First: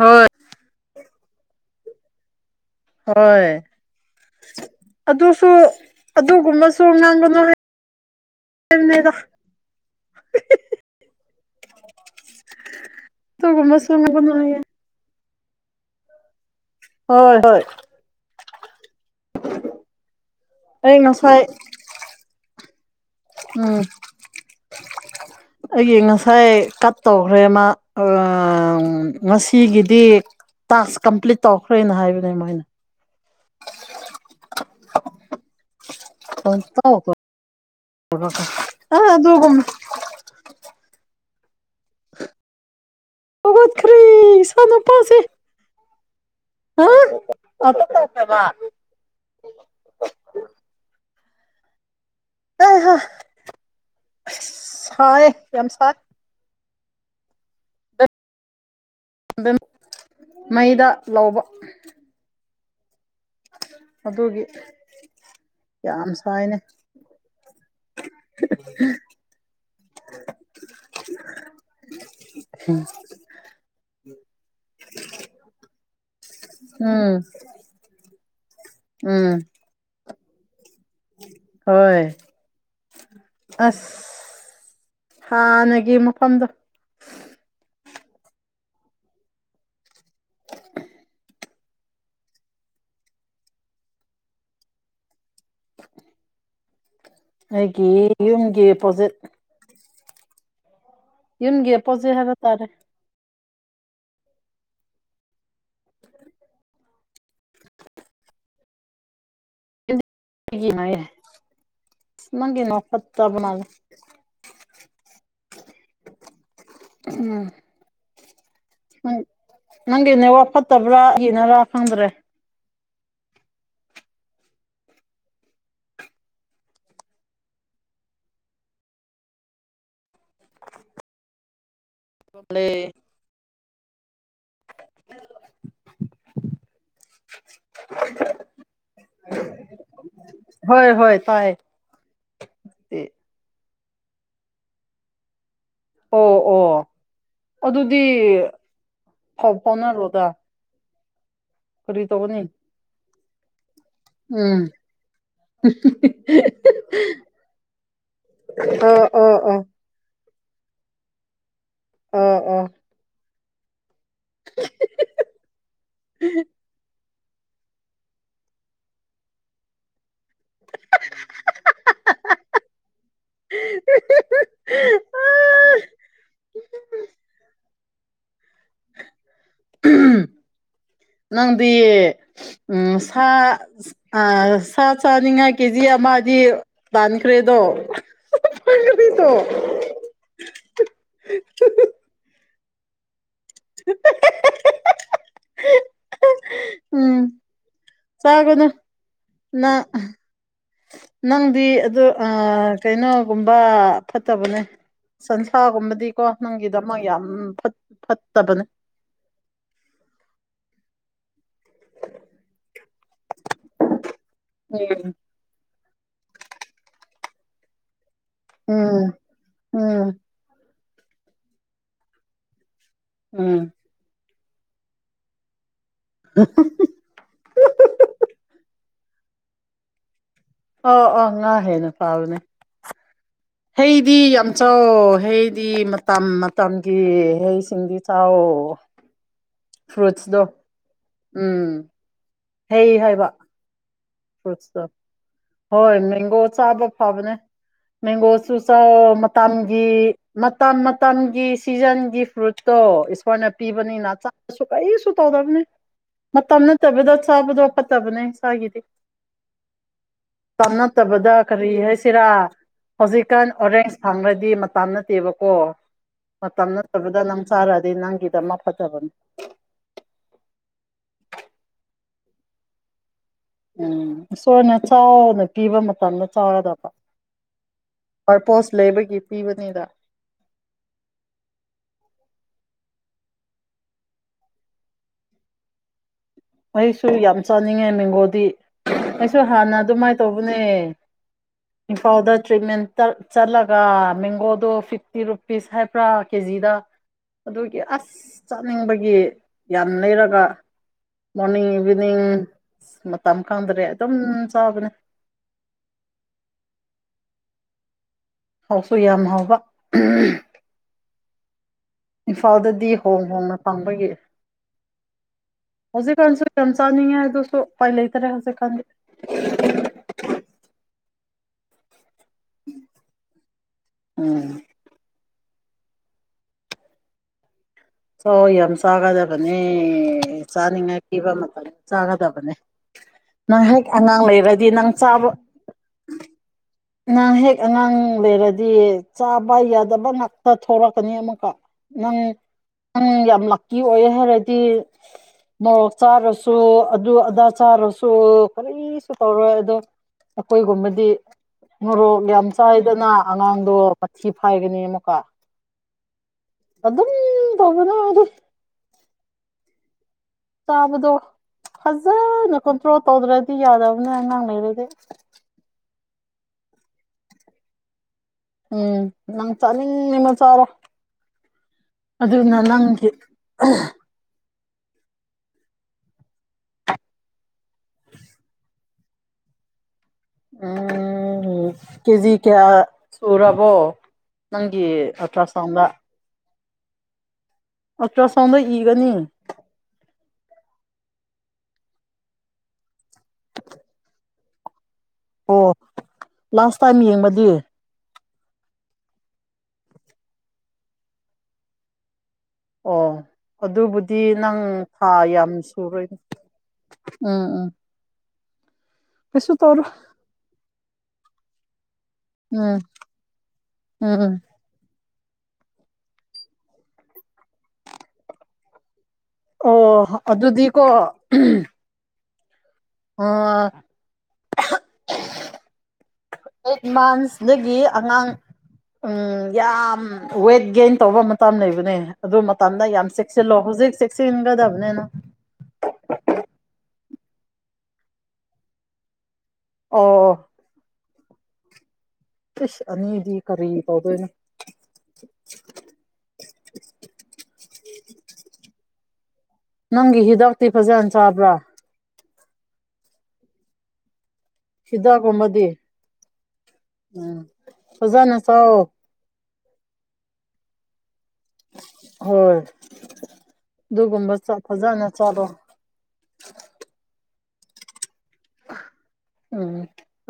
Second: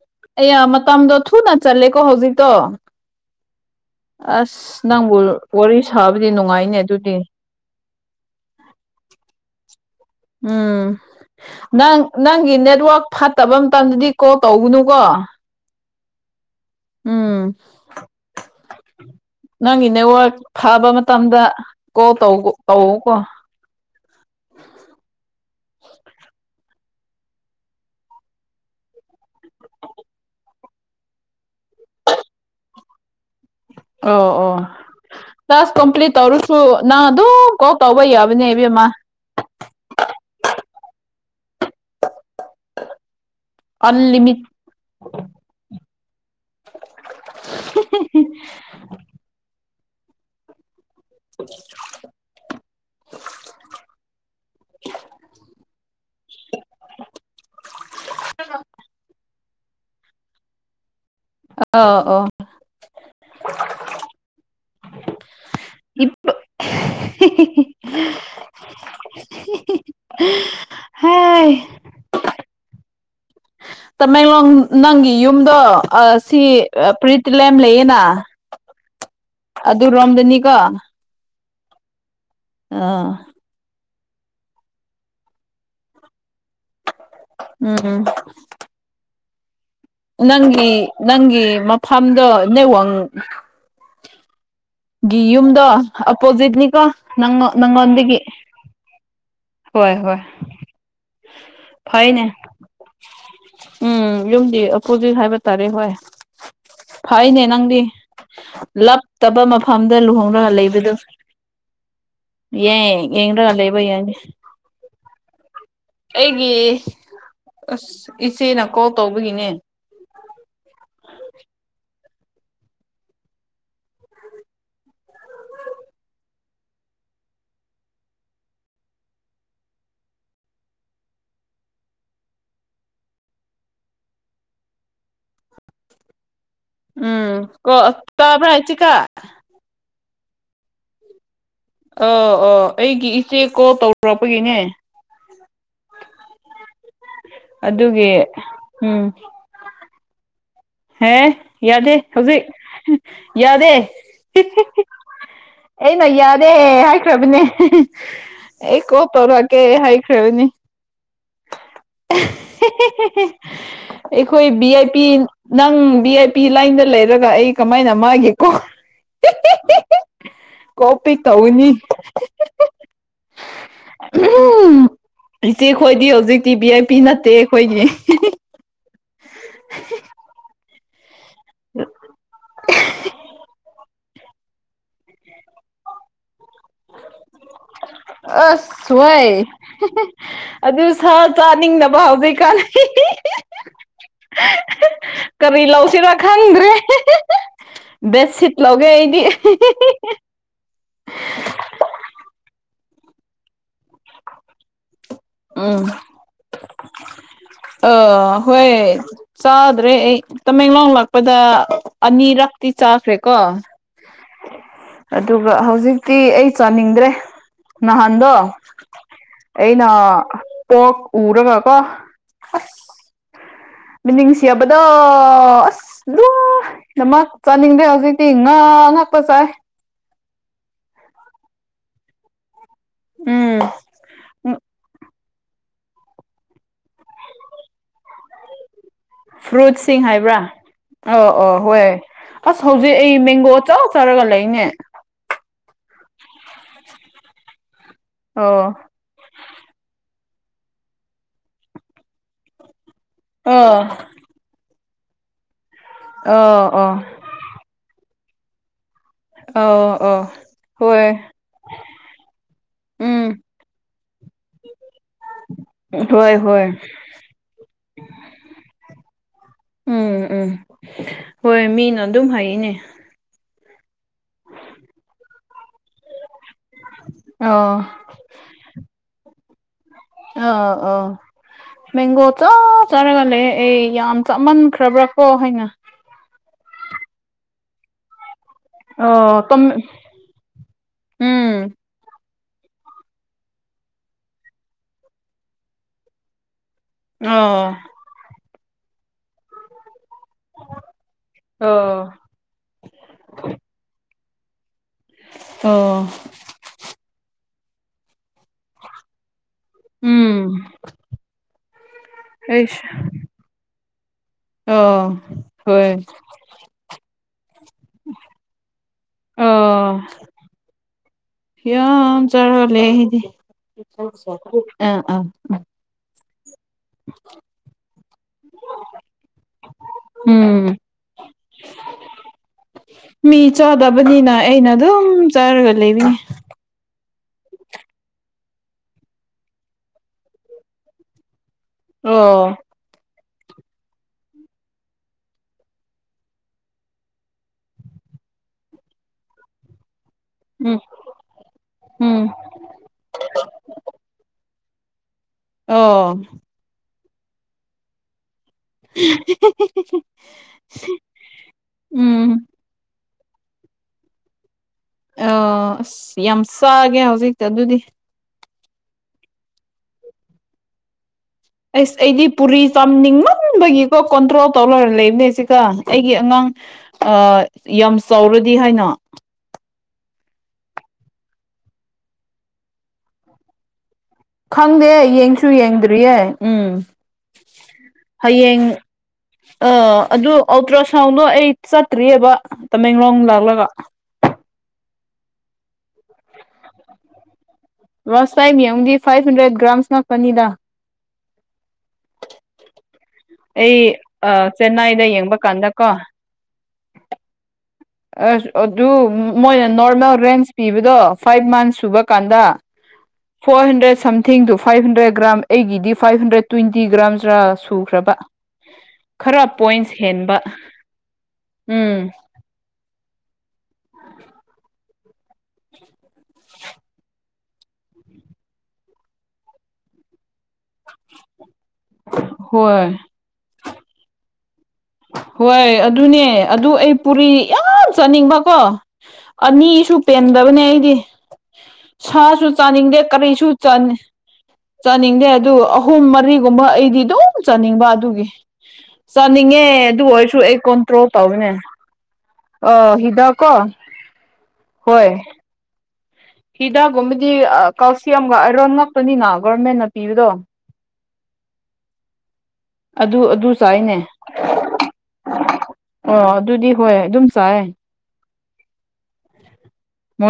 ꯍꯣꯏ ꯑꯦꯌꯥ ꯃꯇꯝꯗꯣ ꯊꯨꯅ ꯆꯠꯂꯦꯀꯣ ꯍꯧꯖꯤꯛ ꯍꯣꯏ ꯑꯁ ꯅꯪꯕꯨ ꯑꯗꯨꯁꯨ ꯋꯥꯔꯤ ꯁꯥꯕꯗꯤ ꯅꯨꯡꯉꯥꯏꯅꯦ ꯑꯗꯨꯒꯨꯝꯕꯁꯨ ꯑꯗꯨꯗꯤ ꯉꯥꯡꯒꯅꯨ ꯍꯥꯏ ꯂꯦꯗ ꯎꯝ ꯅꯪ ꯅꯪꯒꯤ ꯅꯦꯠꯋꯥꯔꯛ ꯐꯠꯇꯕ ꯑꯗꯨꯒꯨꯝꯕꯁꯨ ꯃꯇꯝꯗꯗꯤ ꯉꯥꯡꯒꯅꯨ ꯀꯣꯜ ꯍꯥꯏꯌꯦ ꯇꯧꯅꯨꯀꯣ ꯍꯣꯏ ꯍꯣꯏ ꯅꯪꯒꯤ ꯅꯦꯠꯋꯥꯔꯛ ꯐꯥꯕ ꯑꯩ ꯃꯇꯝꯗ ꯉꯁꯥꯏ ꯀꯣꯜ ꯇ ꯇꯧꯑꯣ ꯎꯝ ꯑꯩꯒꯤ ꯉꯁꯥꯏ ꯀꯠ ꯇꯧꯈ꯭ꯔꯦꯃ ꯑꯥ ꯉꯁꯤꯒꯤꯗꯤ ꯇꯥꯛꯁ ꯀꯝꯄ꯭ꯂꯤꯠ ꯇꯧꯈ꯭ꯔꯦꯅ ꯍꯥꯏꯕꯅꯦ ꯃꯣꯏꯅ ꯑꯣ ꯑꯣ ꯇꯥꯛꯁ ꯀꯝꯄ꯭ꯂꯠ ꯑꯣꯏꯔꯁꯨ ꯄꯪꯇꯧ ꯅꯪ ꯑꯗꯨꯝ ꯀꯣꯜ ꯇꯧꯕ ꯇꯧꯔꯒ ꯌꯥꯕꯅꯦ ꯏꯕꯦꯝꯃ ꯑ ꯑꯗꯨꯒꯨꯝ ꯍꯧꯒꯠꯈ꯭ꯔꯦ ꯑꯟꯂꯤꯃꯤꯠ ꯏꯆꯥꯅꯨꯄꯥꯁꯦ [unintelligible] [inaudible] ꯑꯁ ꯁꯥꯌꯦ ꯌꯥꯝ ꯁꯥꯏ [unintelligible] ꯃꯩꯗꯥ ꯑ ꯑꯣ ꯑꯗꯨꯒꯤ ꯌꯥꯝ ꯁꯥꯏꯅꯦ ꯍꯦ ꯎꯝ ꯇꯃꯦꯡꯂꯣꯡ ꯅꯪꯒꯤ ꯌꯨꯝꯗꯣ ꯁꯤ ꯎꯝ ꯄ꯭ꯔꯤꯠꯂꯦꯝ ꯂꯩꯌꯦꯅ ꯎꯝ ꯑꯗꯨ ꯔꯣꯝꯗꯅꯤꯀꯣ ꯍꯣꯏ ꯑꯥ ꯑꯁ ꯍꯥꯟꯅꯒꯤ ꯃꯐꯝꯗꯣ ꯎꯝ ꯎꯝ ꯅꯪꯒꯤ ꯅꯪꯒꯤ ꯃꯐꯝꯗꯣ ꯅꯦꯠꯋꯥꯡ ꯒꯤ ꯌꯨꯝꯗꯣ ꯑꯄꯣꯖꯤꯠꯅꯤꯀꯣ ꯑꯩꯒꯤ ꯅꯪꯉꯣꯟꯗꯒꯤ ꯌꯨꯝꯒꯤ ꯑꯄꯣꯖꯤꯠ ꯍꯣꯏ ꯍꯣꯏ ꯌꯨꯝꯒꯤ ꯄꯣꯠꯁꯩ ꯐꯩꯅꯦ ꯍꯥꯏꯕ ꯇꯥꯔꯦ ꯎꯝ ꯌꯨꯝꯗꯤ ꯑꯣꯄꯣꯖꯤꯠ ꯍꯥꯏꯕ ꯇꯥꯔꯦ ꯍꯣꯏ ꯐꯥꯏꯅꯦ ꯅꯪꯗꯤ ꯂꯞ ꯇꯕ ꯃꯐꯝꯗ ꯂꯨꯍꯣꯡꯅꯒ ꯂꯩꯕꯗꯨ ꯅꯪꯒꯤ ꯌꯦ ꯅꯦꯠꯋꯥꯛ ꯐꯠꯇꯕ ꯌꯦꯅꯤꯡꯗꯒ ꯃꯥꯜꯂꯦ ꯂꯩꯕꯩ ꯌꯥꯦ ꯑꯩꯒꯤ ꯑ ꯏꯁꯤ ꯅ ꯎ ꯅꯪꯒꯤꯅꯦ ꯋꯥ ꯐꯠꯇꯕ꯭ꯔꯥ ꯌꯦꯅꯔꯥ ꯈꯪꯗ꯭ꯔꯦ ꯀ꯭ꯂꯦ ꯎꯝ ꯀ ꯇꯥꯕꯥꯏ ꯆ ꯀ ꯍꯣꯏ ꯍꯣꯏ ꯇꯥꯏꯌꯦ ꯑ ꯑꯥ ꯑꯩꯒꯤ ꯏꯆꯦ ꯀꯣꯜ ꯇꯧꯔꯔꯛꯄꯒꯤꯅꯦ ꯑꯣ ꯑꯣ ꯑꯗꯨꯗꯤ ꯑꯗꯨꯒꯤ ꯎꯝ ꯀ ꯐꯥꯎꯅꯔꯣꯗ ꯍꯦ ꯌꯥꯗꯦ ꯀꯔꯤ ꯇꯧꯒꯅꯤ ꯍꯧꯖꯤꯛ ꯌꯥꯗꯦ ꯎꯝ ꯑꯩ ꯅ ꯌꯥꯗꯦ ꯍꯥꯏꯈ꯭ꯔꯕꯅꯦ ꯑꯩ ꯀꯣ ꯑꯣ ꯑꯣ ꯑꯣ ꯇꯧꯔꯒꯦ ꯍꯥꯏꯥꯏ ꯈꯦꯅꯤ ꯑ ꯎ ꯑꯩꯈꯣꯏ ꯚꯤ ꯑꯥꯏ ꯄꯤ ꯅꯪ ꯚꯤ ꯑꯥꯏ ꯄꯤ ꯂꯥꯏꯟꯗ ꯂꯩꯔ ꯒ ꯑꯩ ꯀꯃꯥꯏꯅ ꯃꯥꯒꯦꯀꯣ ꯀꯄꯤꯤ ꯀꯧꯅꯤ ꯑ ꯑꯩꯈꯣꯏꯗꯤ ꯍꯧꯖꯤꯛꯇꯤ ꯕꯤ ꯑꯦꯝ ꯄꯤ ꯅꯠꯇꯦ ꯑꯩꯈꯣꯏꯒꯤ ꯎꯝ ꯅꯪꯗꯤ ꯎꯝ ꯁꯥ ꯑ ꯁꯥ ꯆꯥꯅꯤꯉꯥꯏ ꯀꯦꯖꯤ ꯑꯃꯗꯤ ꯂꯥꯟꯈ꯭ꯔꯦꯗꯣ ꯑꯁ ꯋꯥꯣꯏ ꯑꯗꯨ ꯁꯥ ꯆꯥꯅꯤꯡꯗꯅꯕ ꯍꯧꯖꯤꯩ ꯀꯥꯟꯅ ꯀꯔꯤ ꯂꯧꯁꯤꯅꯣ ꯈꯪꯗ꯭ꯔꯦ ꯎꯝ ꯁ ꯁꯤꯠ ꯆꯥꯒꯅꯨ ꯂꯧꯒꯦ ꯏꯅꯤ ꯅꯪ ꯅꯪꯗꯤ ꯑꯗꯨ ꯀꯩꯅꯣꯒꯨꯝꯕ ꯐꯠꯇꯕꯅꯦ ꯁꯟꯁꯥꯒꯨꯝꯕꯗꯤꯀꯣ ꯅꯪꯒꯤ ꯁꯃꯌꯥꯝ ꯑꯥ ꯍꯣꯏ ꯆꯥꯗ꯭ꯔꯦ ꯑꯩ ꯇꯃꯦꯡꯂꯣꯡ ꯂꯥꯛꯄꯗ ꯑꯅꯤꯔꯛꯇꯤ ꯆꯥꯈ꯭ꯔꯦꯀꯣ ꯎꯝ ꯑꯗꯨꯒ ꯍꯧꯖꯤꯛ ꯛꯇꯤ ꯑꯩ ꯆꯥꯅꯤꯡꯗ꯭ꯔꯦ ꯅꯍꯥꯟꯗꯣ ꯎꯝ ꯑꯩꯅ ꯎꯝ ꯄꯣ ꯎꯔꯒ ꯀ ꯎꯝ ꯁꯤꯕꯗꯣ ꯑꯁ ꯂꯨ ꯅꯃꯛ ꯆꯥꯅꯤꯡꯗ꯭ꯔꯦ ꯍꯧꯖꯤꯛꯇꯤ ꯉꯥ ꯉꯥꯛ ꯀꯄꯁꯥꯏ ꯑ ꯑ ꯑꯉꯍꯦꯅ ꯐꯥꯎꯅꯦ ꯎꯝ ꯍꯦ ꯏꯗꯤ ꯑꯆꯥ ꯍꯩꯗꯤ ꯃꯇꯝ ꯃꯇꯝꯒꯤ ꯍꯩꯁꯤꯡꯗꯤ ꯆꯥꯎ ꯐ꯭ꯔꯨꯠꯁꯤꯡ ꯍꯥꯏꯕ꯭ꯔꯥ ꯐ꯭ꯔꯨꯠꯁꯗꯣ ꯑ ꯑ ꯎꯝ ꯍꯣꯏꯣꯏ ꯑꯁ ꯍꯩ ꯍꯧꯖꯤꯛ ꯑꯩ ꯍꯥꯏꯕ ꯃꯦꯡꯒꯣ ꯆ ꯇꯧꯔꯒꯂ ꯏꯅꯦ ꯐ꯭ꯔꯨꯠꯁꯇꯣ ꯍꯣꯏ ꯃꯦꯡꯒꯣ ꯆꯥꯕ ꯐꯕꯅꯦ ꯃꯦꯡꯒꯣꯁꯨ ꯑꯣ ꯃꯇꯝꯒꯤ ꯃꯇꯝ ꯃꯇꯝꯒꯤ ꯁꯤꯖꯟꯒꯤ ꯐ꯭ꯔꯨꯠꯇꯣ ꯏꯁꯣꯔꯅ ꯑꯣ ꯄꯤꯕꯅꯤꯅ ꯀꯔꯤꯁꯨ ꯇꯧꯗꯕꯅꯦ ꯃꯇꯝ ꯑꯣ ꯑꯣ ꯅꯠꯇꯕꯤꯗ ꯆꯥꯕꯗꯣ ꯐꯠꯇꯕꯅꯦ ꯏꯁꯥꯒꯤꯗꯤ ꯑꯣ ꯑꯣ ꯇꯞ ꯍꯣꯏ ꯅꯠꯇꯕꯗ ꯀꯔꯤ ꯍꯥꯏꯁꯤꯔꯥ ꯎꯝ ꯍꯧꯖꯤꯛꯀꯥꯟ ꯑꯣꯔꯦꯟꯖ ꯐꯪꯈ꯭ꯔꯗꯤ ꯃꯇꯝ ꯅꯠꯇꯦꯕꯀꯣ ꯍꯣꯏ ꯃꯇꯝ ꯍꯣꯏ ꯅꯠꯇꯕꯤꯗ ꯅꯪ ꯆꯥꯔꯛꯑꯗꯤ ꯅꯪꯒꯤꯗ ꯃꯥ ꯐꯖꯕꯅꯤ ꯎꯝ ꯎꯝ ꯍꯣꯏ ꯃꯤꯅ ꯑꯗꯨꯝ ꯍꯥꯏꯅꯦ ꯎꯝ ꯁꯣꯏꯅ ꯆꯥꯎꯅ ꯄꯤꯕ ꯃꯇꯝꯗ ꯆꯥꯎꯔꯗꯕ ꯑꯣ ꯄꯔꯄꯣꯁ ꯂꯩꯕꯒꯤ ꯄꯤꯕꯅꯤꯗ ꯑ ꯑ ꯃꯦꯡꯒꯣ ꯆꯥ ꯆꯥꯔꯒ ꯂꯩ ꯑꯩ ꯌꯥꯝ ꯆꯥꯃꯟꯈ꯭ꯔꯕ꯭ꯔꯥ ꯀꯣ ꯍꯥꯏꯅ ꯑꯩꯁꯨ ꯌꯥꯝ ꯆꯥꯅꯤꯡꯉꯦ ꯃꯦꯡꯒꯣꯗꯤ ꯑꯩꯁꯨ ꯑꯣ ꯇꯝ ꯍꯥꯟꯅ ꯑꯗꯨꯃꯥꯏꯅ ꯇꯧꯕꯅꯦ ꯎꯝ ꯏꯝꯐꯥꯜꯗ ꯇ꯭ꯔꯤꯃꯦꯟ ꯆꯠꯂꯒ ꯃꯦꯡꯒꯣꯗꯣ ꯐꯤꯐꯇꯤ ꯔꯨꯄꯤꯁ ꯍꯥꯏꯕ꯭ꯔꯥ ꯀꯦꯖꯤꯗ ꯑꯣ ꯑꯗꯨꯒꯤ ꯑꯁ ꯆꯥꯅꯤꯡꯕꯒꯤ ꯌꯥꯝ ꯂꯩꯔꯒ ꯃꯣꯔꯅꯤꯡ ꯏꯚꯤꯅꯤꯡ ꯑꯣ ꯃꯇꯝ ꯀꯥꯡꯗꯔꯦ ꯑꯗꯨꯝ ꯆꯥꯕꯅꯦ ꯑꯣ ꯍꯥꯎꯁꯨ ꯌꯥꯝ ꯍꯥꯎꯕ ꯎꯝ ꯑꯩꯁ ꯏꯝꯐꯥꯜꯗꯗꯤ ꯍꯣꯡ ꯍꯣꯡꯅ ꯄꯥꯡꯕꯒꯤ ꯑꯣ ꯍꯣꯏ ꯍꯧꯖꯤꯛꯀꯥꯟꯁꯨ ꯌꯥꯝ ꯆꯥꯅꯤꯡꯉꯦ ꯑꯗꯨ ꯑꯗꯨꯁꯨ ꯎꯄꯥꯏ ꯂꯩꯇꯔꯦ ꯍꯧꯖꯤꯛꯀꯥꯟꯗꯤ ꯍ ꯆꯔ ꯂꯩꯗꯤ ꯎꯝ ꯑ ꯑ [unintelligible] ꯁꯧ ꯌꯥꯝ ꯆꯥꯒꯗꯕꯅꯦ ꯎꯝ ꯆꯥꯅꯤꯡꯉꯥꯏ ꯄꯤꯕ ꯃꯇꯝ ꯌꯥꯝ ꯆꯥꯒꯗꯕꯅꯦ ꯃꯤ ꯉꯪꯍꯥꯛ ꯑꯉꯥꯡ ꯆꯥꯗꯕꯅꯤꯅ ꯂꯩꯔꯗꯤ ꯑꯩꯅ ꯅꯪ ꯑꯗꯨꯝ ꯆꯥꯕ ꯆꯥꯔꯒ ꯂꯩꯕꯅꯤ ꯅꯍꯍꯦꯛ ꯑꯉꯥꯡ ꯂꯩꯔꯗꯤ ꯆꯥꯕ ꯌꯥꯗꯕ ꯉꯥꯛꯇ ꯊꯂꯛꯀꯅꯤ ꯑꯃꯨꯛꯀ ꯅꯪ ꯑꯣ ꯅꯪ ꯌꯥꯝ ꯂꯛꯀꯤ ꯑꯣꯏ ꯍꯥꯏꯔꯗꯤ ꯃꯣꯔꯣꯛ ꯆꯥꯔꯁꯨ ꯑꯗꯨ ꯑꯗꯥ ꯆꯥꯔꯁꯨ ꯀꯔꯤꯁꯨ ꯇꯧꯔꯣꯏ ꯑꯗꯣ ꯎꯝ ꯑꯩꯈꯣꯏꯒꯨꯝꯕꯗꯤ ꯃꯣꯔꯣꯛ ꯎꯝ ꯌꯥꯝ ꯆꯥꯏꯗꯅ ꯑꯉꯥꯡꯗꯣ ꯃꯊꯤ ꯍꯥꯏꯒꯅꯤ ꯑꯃꯨꯛꯀ ꯑꯣ ꯑꯗꯨ ꯑꯗꯨꯝ ꯇꯒꯅꯗꯤꯦ [unintelligible] ꯇꯥꯕꯗꯣ ꯎꯝ ꯐꯖꯅ ꯀꯟꯇ꯭ꯔꯣꯜ ꯇꯧꯗ꯭ꯔꯗꯤ ꯌꯥꯗꯕꯅꯦ ꯑꯉꯥꯡ ꯂꯩꯩꯔꯩ ꯑ ꯑꯁ ꯌꯥꯝ ꯆꯥꯒꯦ ꯍꯧꯖꯤꯛꯇ ꯑꯗꯨꯗꯤ ꯎꯝ ꯅꯪ ꯆꯠꯅꯤꯡꯃ ꯆꯥꯔꯣ ꯑꯁ ꯑꯩꯗꯤ ꯑꯗꯨꯅ ꯄꯨꯔꯤ ꯅꯪꯒꯤ ꯆꯥꯅꯤꯡꯃꯟꯕꯒꯤꯀꯣ ꯀꯣꯟꯗ꯭ꯔꯣ ꯇꯧ ꯂꯣꯏꯔ ꯂꯩꯕꯅꯦ ꯁꯤꯒ ꯑꯩꯒꯤ ꯑꯉꯥꯡ ꯌꯥꯝ ꯆꯥꯎꯔꯗꯤ ꯍꯥꯏꯅꯣ ꯎꯝ ꯀꯦꯖꯤ ꯀꯌꯥ ꯁꯨꯔꯕꯣ ꯈꯪꯗꯦ ꯅꯪꯒꯤ ꯑꯜꯇ꯭ꯔ ꯌꯦꯡꯁꯨ ꯁꯥꯎꯟꯗ ꯌꯦꯡꯗ꯭ꯔꯤꯌꯦꯦ ꯎꯝ ꯑꯜꯇ꯭ꯔ ꯁꯥꯎꯟꯗ ꯍꯌꯦꯡ ꯏꯒꯅꯤ ꯑ ꯑꯗꯨ ꯑꯜꯇ꯭ꯔ ꯁꯥꯎꯟꯗꯣ ꯑꯩ ꯆꯠꯇ꯭ꯔꯤꯑꯕ ꯇꯃꯦꯡꯂꯣꯡ ꯂꯥꯛꯂꯒ ꯑꯣ ꯂꯥꯁ ꯇꯥꯏꯝ ꯌꯦꯡꯕꯗꯤ ꯂꯥꯁ ꯇꯥꯏꯝ ꯌꯦꯡꯉꯨꯗꯤ ꯐꯥꯏꯚ ꯍꯟꯗ꯭ꯔꯦꯠ ꯒ꯭ꯔꯥꯝꯁ ꯉꯥꯛꯄꯅꯤꯗ ꯑꯣ ꯑꯩ ꯑꯗꯨꯕꯨꯗꯤ ꯑ ꯅꯪ ꯆꯦꯟꯅꯥꯏꯗ ꯊꯥ ꯌꯦꯡꯕ ꯌꯥꯝ ꯀꯥꯟꯗ ꯀꯣ ꯁꯨꯔꯣꯏꯅꯦ ꯎꯝ ꯎꯝ ꯑꯁ ꯑꯗꯨ ꯀꯩꯁꯨ ꯃꯣꯏꯅ ꯇꯧꯔꯣꯏ ꯅꯣꯔꯃꯦꯜ ꯔꯦꯟꯁ ꯄꯤꯕꯗꯣ ꯐꯥꯏꯚ ꯃꯟꯁ ꯁꯨꯕ ꯀꯥꯟꯗ ꯎꯝ ꯐꯣꯔ ꯍꯟꯗ꯭ꯔꯦꯠ ꯎꯝ ꯎꯝ ꯁꯝꯊꯤꯡꯗꯨ ꯐꯥꯏꯚ ꯍꯟꯗ꯭ꯔꯦꯠ ꯒ꯭ꯔꯥꯝ ꯑꯩꯒꯤꯗꯤ ꯐꯥꯏꯚ ꯍꯟꯗ꯭ꯔꯦꯠ ꯇ꯭ꯋꯦꯟꯇꯤ ꯒ꯭ꯔꯥꯝꯁꯔ ꯁꯨꯈ꯭ꯔꯕ ꯈꯔ ꯑꯣ ꯄꯣꯏꯟꯁ ꯍꯦꯟꯕ ꯑꯗꯨꯗꯤꯀꯣ ꯎꯝ ꯑꯣ ꯎ ꯑꯩꯠ ꯃꯟꯁꯗꯒꯤ ꯑꯉꯥꯡ ꯎꯝ ꯌꯥꯝ ꯋꯦꯠ ꯒꯦꯟ ꯇꯧꯕ ꯃ ꯇꯝ ꯂꯩꯕꯅꯦ ꯑꯗꯨ ꯃꯇꯝꯗ ꯍꯣꯏ ꯌꯥꯝ ꯆꯦꯛꯁꯤꯜꯂꯣ ꯍꯧꯖꯤꯛ ꯆꯦꯛꯁꯤꯟꯒꯗꯕ ꯍꯣꯏ ꯑꯗꯨꯅꯦ ꯑꯗꯨ ꯑꯩ ꯄꯨꯔꯤ ꯌꯥꯝ ꯆꯥꯅꯤꯡꯕꯀꯣ ꯑꯅꯤꯁꯨ ꯑꯣ ꯄꯦꯟꯗꯕꯅꯦ ꯑꯩꯗꯤ ꯁꯥꯁꯨ ꯏꯁ ꯆꯥꯅꯤꯡꯗꯦ ꯑꯅꯤꯗꯤ ꯀꯔꯤꯁꯨ ꯀꯔꯤ ꯆ ꯇꯧꯗꯣꯏꯅꯣ ꯆꯥꯅꯤꯡꯗꯦ ꯑꯗꯨ ꯑꯍꯨꯝ ꯃꯔꯤꯒꯨꯝꯕ ꯑꯩꯗꯤ ꯑꯗꯨꯝ ꯆꯥꯅꯤꯡꯕ ꯑꯗꯨꯒꯤ ꯆꯥꯅꯤꯡꯉꯦ ꯑꯗꯨ ꯅꯪꯒꯤ ꯑꯣꯏꯔꯁꯨ ꯑꯩ ꯍꯤꯗꯥꯛꯇꯤ ꯀꯣꯟꯇ꯭ꯔꯣ ꯐꯖꯅ ꯇꯧꯅꯦ ꯆꯥꯕ꯭ꯔꯥ ꯑꯣ ꯍꯤꯗ ꯀꯣ ꯍꯣꯏ ꯁꯤꯗꯥ ꯀꯣꯕꯗꯤ ꯍꯤꯗꯥꯛꯒꯨꯝꯕꯗꯤ ꯀꯥꯎꯁꯤ ꯐꯖꯅ ꯑꯃꯒ ꯑꯔꯣꯟ ꯆꯥꯎꯋꯣ ꯉꯛꯄꯅꯤꯅ ꯒꯣꯔꯃꯦꯟꯅ ꯄꯤꯕꯗꯣ ꯍꯣꯏ ꯑꯗꯨ ꯑꯗꯨ ꯆꯥꯏꯅꯦ ꯑꯗꯨꯒꯨꯝꯕ ꯐꯖꯅ ꯆꯥꯔꯣ ꯑꯣ ꯑꯗꯨꯗꯤ ꯍꯣꯏ ꯑꯗꯨꯝ ꯁ ꯎꯝ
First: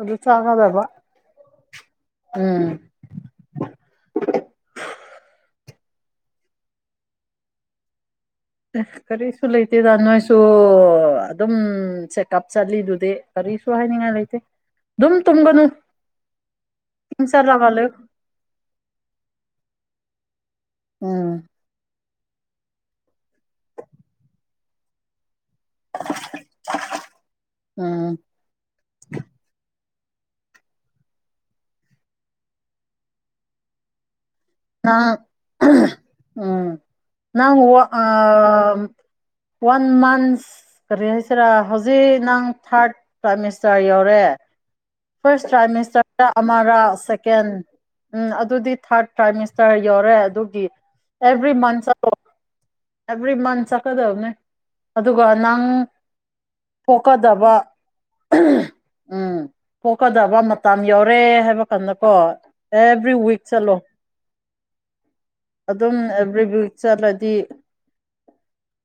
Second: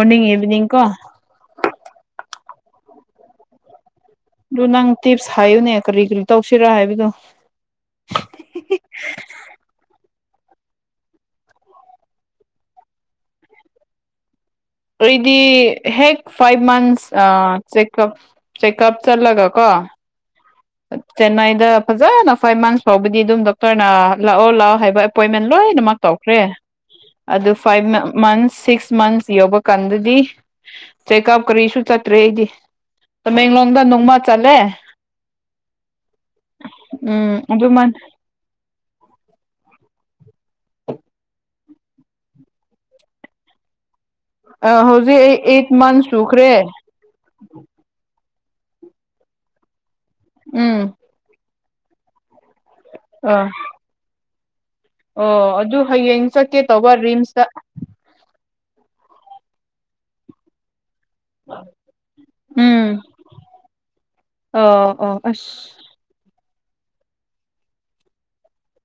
ꯑꯗꯨ ꯏꯚꯅꯤꯡ ꯀꯣ ꯆꯥꯒꯗꯕ ꯎꯝ ꯑꯗꯨ ꯅꯪ ꯇꯤꯞꯁ ꯍꯥꯏꯌꯨꯅꯦ ꯀꯔꯤ ꯀꯔꯤ ꯇꯧꯁꯤꯔꯥ ꯍꯥꯏꯕꯗꯨꯣ ꯁꯨ ꯑꯗꯨꯝ ꯆꯦꯛꯑꯞ ꯆꯠꯂꯤꯗꯨꯗꯤ ꯀꯔꯤꯁꯨ ꯍꯥꯏꯅꯤꯡꯉꯥꯏ ꯂꯩꯇꯦ ꯑꯗꯨꯝ ꯑꯩꯗꯤ ꯇꯨꯝꯒꯅꯨ ꯍꯦꯛ ꯐꯥꯏꯚ ꯃꯟꯁ ꯏꯪ ꯆꯠꯂꯒ ꯂꯩꯌꯨ ꯆꯦꯛꯞ ꯆꯦꯛꯑꯞ ꯆꯠꯂꯒ ꯀꯣ ꯎꯝ ꯆꯦꯟꯅꯥꯏꯗ ꯐꯖꯅ ꯐꯥꯏꯚ ꯃꯟꯁ ꯐꯥꯎꯕꯗꯤ ꯑꯗꯨꯝ ꯗꯣꯛꯇꯔꯅ ꯂꯥꯛꯑꯣ ꯂꯥꯛꯑꯣ ꯍꯥꯏꯕ ꯑꯦꯄꯣꯏ ꯂꯣꯏꯅꯃꯛ ꯇꯧꯈ꯭ꯔꯦ ꯑꯗꯨ ꯐꯥꯏꯚ ꯎꯝ ꯃꯟꯁ ꯁꯤꯛꯁ ꯃꯟꯁ ꯌꯧꯕ ꯀꯥꯟꯗ ꯆꯦꯛꯑꯞ ꯀꯔꯤꯁꯨ ꯆꯠꯇ꯭ꯔꯦ ꯑꯩꯗꯤ ꯇꯃꯦꯡꯂꯣꯡꯗ ꯅꯣꯡꯃ ꯆꯂꯦ ꯅꯪ ꯎꯝ ꯅꯟ ꯑꯗꯨꯃꯥꯏꯅ ꯃ ꯀꯔꯤ ꯍꯥꯏꯁꯔꯥ ꯍꯧꯖꯤꯛ ꯅꯪ ꯊꯥꯔꯠ ꯄ꯭ꯔꯥꯏꯁꯇꯔ ꯑ ꯍ ꯐꯥꯔꯁ ꯄ꯭ꯔꯥꯏꯝ ꯃꯤꯅꯤꯁꯇꯔꯗ ꯑꯃꯔꯥ ꯁꯦꯀꯦꯟ ꯑꯗꯨꯗꯤ ꯊꯥꯔꯠ ꯄ꯭ꯔꯥꯏꯝ ꯃꯤꯅꯤꯁꯇꯔ ꯌꯧꯔꯦ ꯑꯗꯨꯒꯤ ꯎꯝ ꯑꯦꯚ꯭ꯔꯤ ꯃꯟ ꯑꯕꯗꯤ ꯑꯥ ꯃꯟꯁ ꯀꯗꯧꯅ ꯑꯗꯨꯒ ꯑꯣ ꯅꯪ ꯑꯗꯨ ꯍꯌꯦꯡ ꯆꯠꯀꯦ ꯇꯧꯕ ꯔꯤꯝꯁꯇ ꯄꯀꯗꯕ ꯎꯝ ꯍꯀꯗꯕ ꯃ ꯌꯥꯧꯔꯦ ꯍꯥꯏꯕ ꯀꯥꯟꯗ ꯀꯣ ꯎꯝ ꯑꯦꯕ꯭ꯔꯤ ꯋꯤꯛ ꯆꯠꯂꯣ ꯑꯣ ꯑꯣ ꯑꯁ ꯑꯗꯨꯝ ꯑꯦꯕ꯭ꯔꯤ ꯋꯤꯛ ꯆꯠꯂꯗꯤ [inaudible]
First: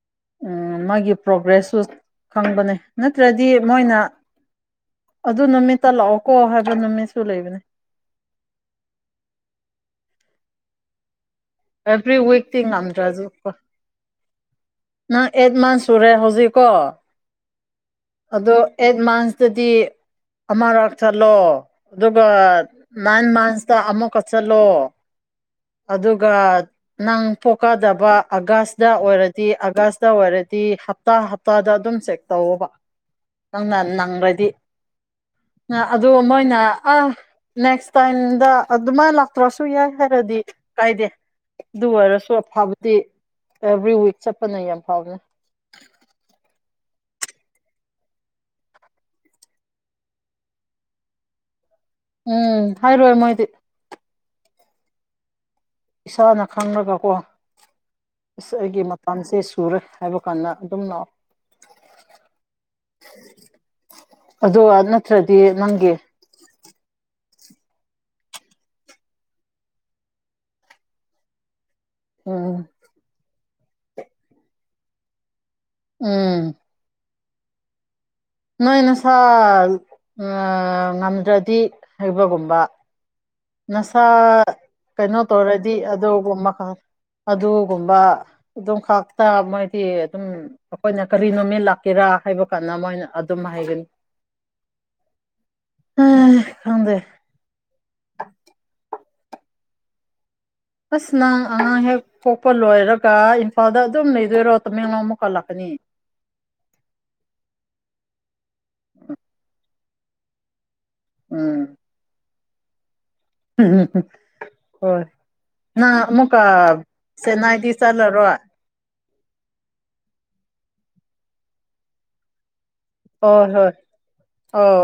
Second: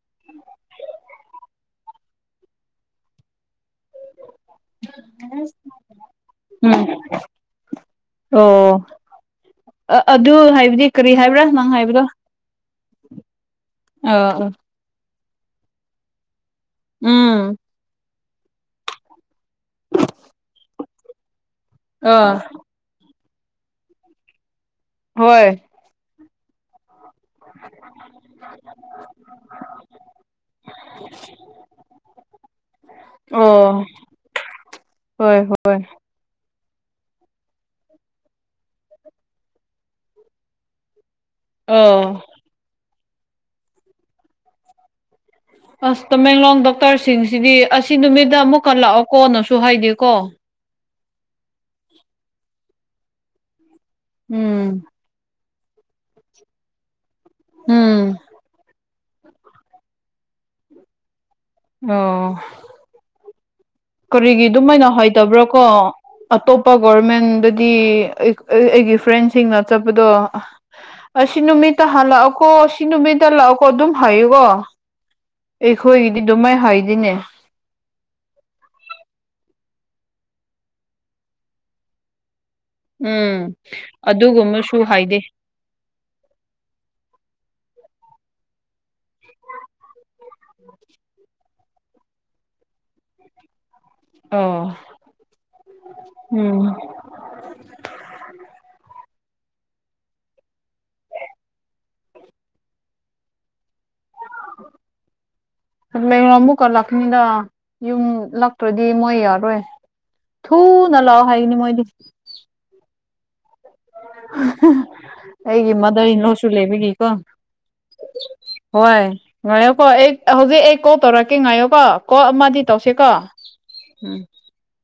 ꯎ ꯃꯥꯒꯤ ꯄ꯭ꯔꯣꯒ꯭ꯔꯦꯁꯁꯨ ꯈꯪꯕꯅꯦ ꯅꯠꯇ꯭ꯔꯗꯤ ꯃꯣꯏꯅ ꯑꯗꯨ ꯅꯨꯃꯤꯠꯇ ꯂꯥꯛꯑꯣ ꯀꯣ ꯍꯥꯏꯕ ꯎꯝ ꯅꯨꯃꯤꯠꯁꯨ ꯂꯩꯕꯅꯦ ꯑꯣ ꯑꯗꯨ ꯍꯥꯏꯕꯗꯤ ꯀꯔꯤ ꯍꯥꯏꯕ꯭ꯔꯥ ꯅꯪ ꯍꯥꯏꯕꯗꯣ ꯑꯦꯕ꯭ꯔꯤ ꯋꯤꯛ ꯊ ꯑꯗ꯭ꯔꯖ ꯑ ꯅꯪ ꯑꯦꯠ ꯃꯥꯟꯁ ꯁꯨꯔꯦ ꯍꯧꯖꯤꯛꯀꯣ ꯎꯝ ꯑꯗꯣ ꯑꯦꯠ ꯃꯥꯟꯁ ꯗꯗꯤ ꯑꯃꯔꯛ ꯆꯠꯂꯣ ꯑ ꯑꯗꯨꯒ ꯃꯥꯟ ꯃꯥꯥꯟꯁꯇ ꯑꯃꯨꯛ ꯀꯛ ꯆꯠꯂꯣ ꯍꯣꯏ ꯒꯗ ꯅꯪ ꯄꯣꯛꯀꯗꯕ ꯑꯥꯒꯁꯇ ꯑꯣꯏꯔꯗꯤ ꯑꯥꯒꯁꯇ ꯑꯣꯏꯔꯗꯤ ꯍꯞꯇꯥ ꯍꯞꯇꯥꯗ ꯑꯗꯨꯝ ꯆꯦꯛ ꯇꯧꯕ ꯅꯪꯅ ꯑꯣ ꯅꯪꯈ꯭ꯔꯗꯤ ꯍꯣꯏ ꯍꯣꯏ ꯑꯗꯨ ꯃꯣꯏꯅ ꯑꯥ ꯅꯦꯛꯁ ꯇꯥꯏꯝꯗ ꯑꯗꯨꯃꯥꯏ ꯂꯥꯛꯇ꯭ꯔꯁꯨ ꯌꯥꯏ ꯍꯥꯏꯔꯗꯤ ꯀꯥꯏꯗꯦ ꯑꯗꯨ ꯑꯣ ꯑꯣꯏꯔꯁꯨ ꯑꯐꯕꯗꯤ ꯑꯦꯚ꯭ꯔꯤ ꯋꯤꯛ ꯆꯠꯄꯅꯦ ꯌꯥꯝ ꯐꯥꯎꯕꯅꯦ ꯑꯁ ꯇ ꯃꯦꯡꯡꯂꯣꯡꯗ ꯗꯣꯛꯇꯔꯁꯤꯡꯁꯤꯗꯤ ꯑꯁꯤ ꯅꯨꯃꯤꯠꯠꯇ ꯑꯃꯨꯛꯀꯟꯂꯥꯛꯑꯣ ꯀꯣꯅꯁꯨ ꯍꯥꯏꯗꯦꯀꯣ [inaudible] ꯎꯝ ꯍꯥꯏꯔꯣꯏ ꯃꯣꯏꯗꯤ ꯎꯝ ꯏꯁꯥꯅ ꯈꯪꯉꯒꯀꯣ ꯎꯝ ꯑꯩꯒꯤ ꯝꯁꯦ ꯁꯨꯔꯦ ꯍꯥꯏꯕ ꯀꯥꯟꯗ ꯑꯗꯨꯝ ꯂꯥꯛꯑꯣ ꯑꯣ ꯀꯔꯤꯒꯤ ꯑꯗꯨꯒ ꯑꯗꯨꯃꯥꯏꯅ ꯅꯠꯇ꯭ꯔꯗꯤ ꯍꯥꯏꯇꯕ꯭ꯔꯥ ꯀꯣ ꯅꯪꯒꯤ ꯑꯇꯣꯞꯄ ꯒꯔꯃꯦꯟꯗ ꯗꯤ ꯑꯩꯒꯤ ꯐ꯭ꯔꯦꯟꯁꯤꯡꯅ ꯆꯠꯄꯗꯣ ꯑꯁꯤ ꯅꯨꯃꯤꯠ ꯍꯜꯂꯛꯑꯣꯀꯣ ꯎꯝ ꯁꯤ ꯅꯨꯃꯤꯠꯇ ꯂꯥꯛꯑꯣꯀꯣ ꯑꯗꯨꯝ ꯍꯥꯏꯌꯨꯀꯣ ꯑꯩꯈꯣꯏꯒꯤꯗꯤ ꯎꯝ ꯑꯗꯨꯃꯥꯏ ꯍꯗꯤꯅꯦ ꯅꯣꯏ ꯅꯁꯥ ꯉꯝꯗ꯭ꯔꯗꯤ ꯑꯁꯤ ꯍꯩꯕꯒꯨꯝꯕ ꯎꯝ ꯅꯁꯥ ꯑꯗꯨꯒꯨꯝꯕꯁꯨ ꯀꯩꯅꯣ ꯍꯥꯏꯗꯦ ꯇꯧꯔꯗꯤ ꯑꯗꯨꯒꯨꯝꯕ ꯑꯗꯨꯒꯨꯝꯕ ꯑꯗꯨꯝ ꯈꯥꯛꯇ ꯃꯣꯏꯗꯤ ꯑꯗꯨꯝ ꯑꯩꯈꯣꯏꯅ ꯀꯔꯤꯅꯣꯃꯤ ꯀꯦꯔꯥ ꯍꯥꯏꯕ ꯀꯥꯟꯅ ꯃꯣꯏꯅ ꯑꯗꯨꯝ ꯍꯥꯏꯒꯅꯤ ꯑꯝ ꯎꯝ ꯈꯪꯗꯦ ꯑꯁ ꯅꯪ ꯑꯉꯥꯡ ꯍꯦꯛ ꯄꯣꯛꯄ ꯂꯣꯏꯔꯒ ꯑꯐꯗ ꯑꯗꯨꯝ ꯂꯩꯗꯣꯏꯔꯣ ꯇꯃꯦꯡꯂꯣ ꯑꯃꯨꯛ ꯀꯠꯂꯛꯀꯅꯤ ꯍꯌꯦꯡ ꯑꯃꯨꯛꯀ ꯂꯥꯛꯀꯅꯤꯗ ꯌꯨꯝ ꯂꯥꯛꯇ꯭ꯔꯗꯤ ꯃꯣꯏ ꯌꯥꯎꯔꯣꯏ ꯊꯨꯅ ꯂꯥꯛꯑꯣ ꯍꯥꯏꯒꯅꯤ ꯎꯝ ꯃꯣꯏꯗꯤ ꯎꯝ ꯑꯩꯒꯤ ꯃꯥꯗꯔ ꯏꯂꯣꯁꯨ ꯂꯩꯕꯒꯤꯀꯣ ꯆꯦꯟꯅꯥꯏꯗꯤ ꯆꯠꯂꯔꯣꯏ ꯍꯣꯏ ꯉꯥꯏꯌꯣꯀꯣ ꯑꯩ ꯍꯧꯖꯤꯛ ꯑꯩ ꯀꯣꯜ ꯇꯧꯔꯛꯀꯦ ꯉꯥꯏꯌꯣꯀꯣ ꯀꯣ ꯃꯥꯗꯤ ꯇꯧꯁꯦꯀꯣ ꯍꯣꯏ ꯍꯣꯏ ꯎꯝ ꯑꯣ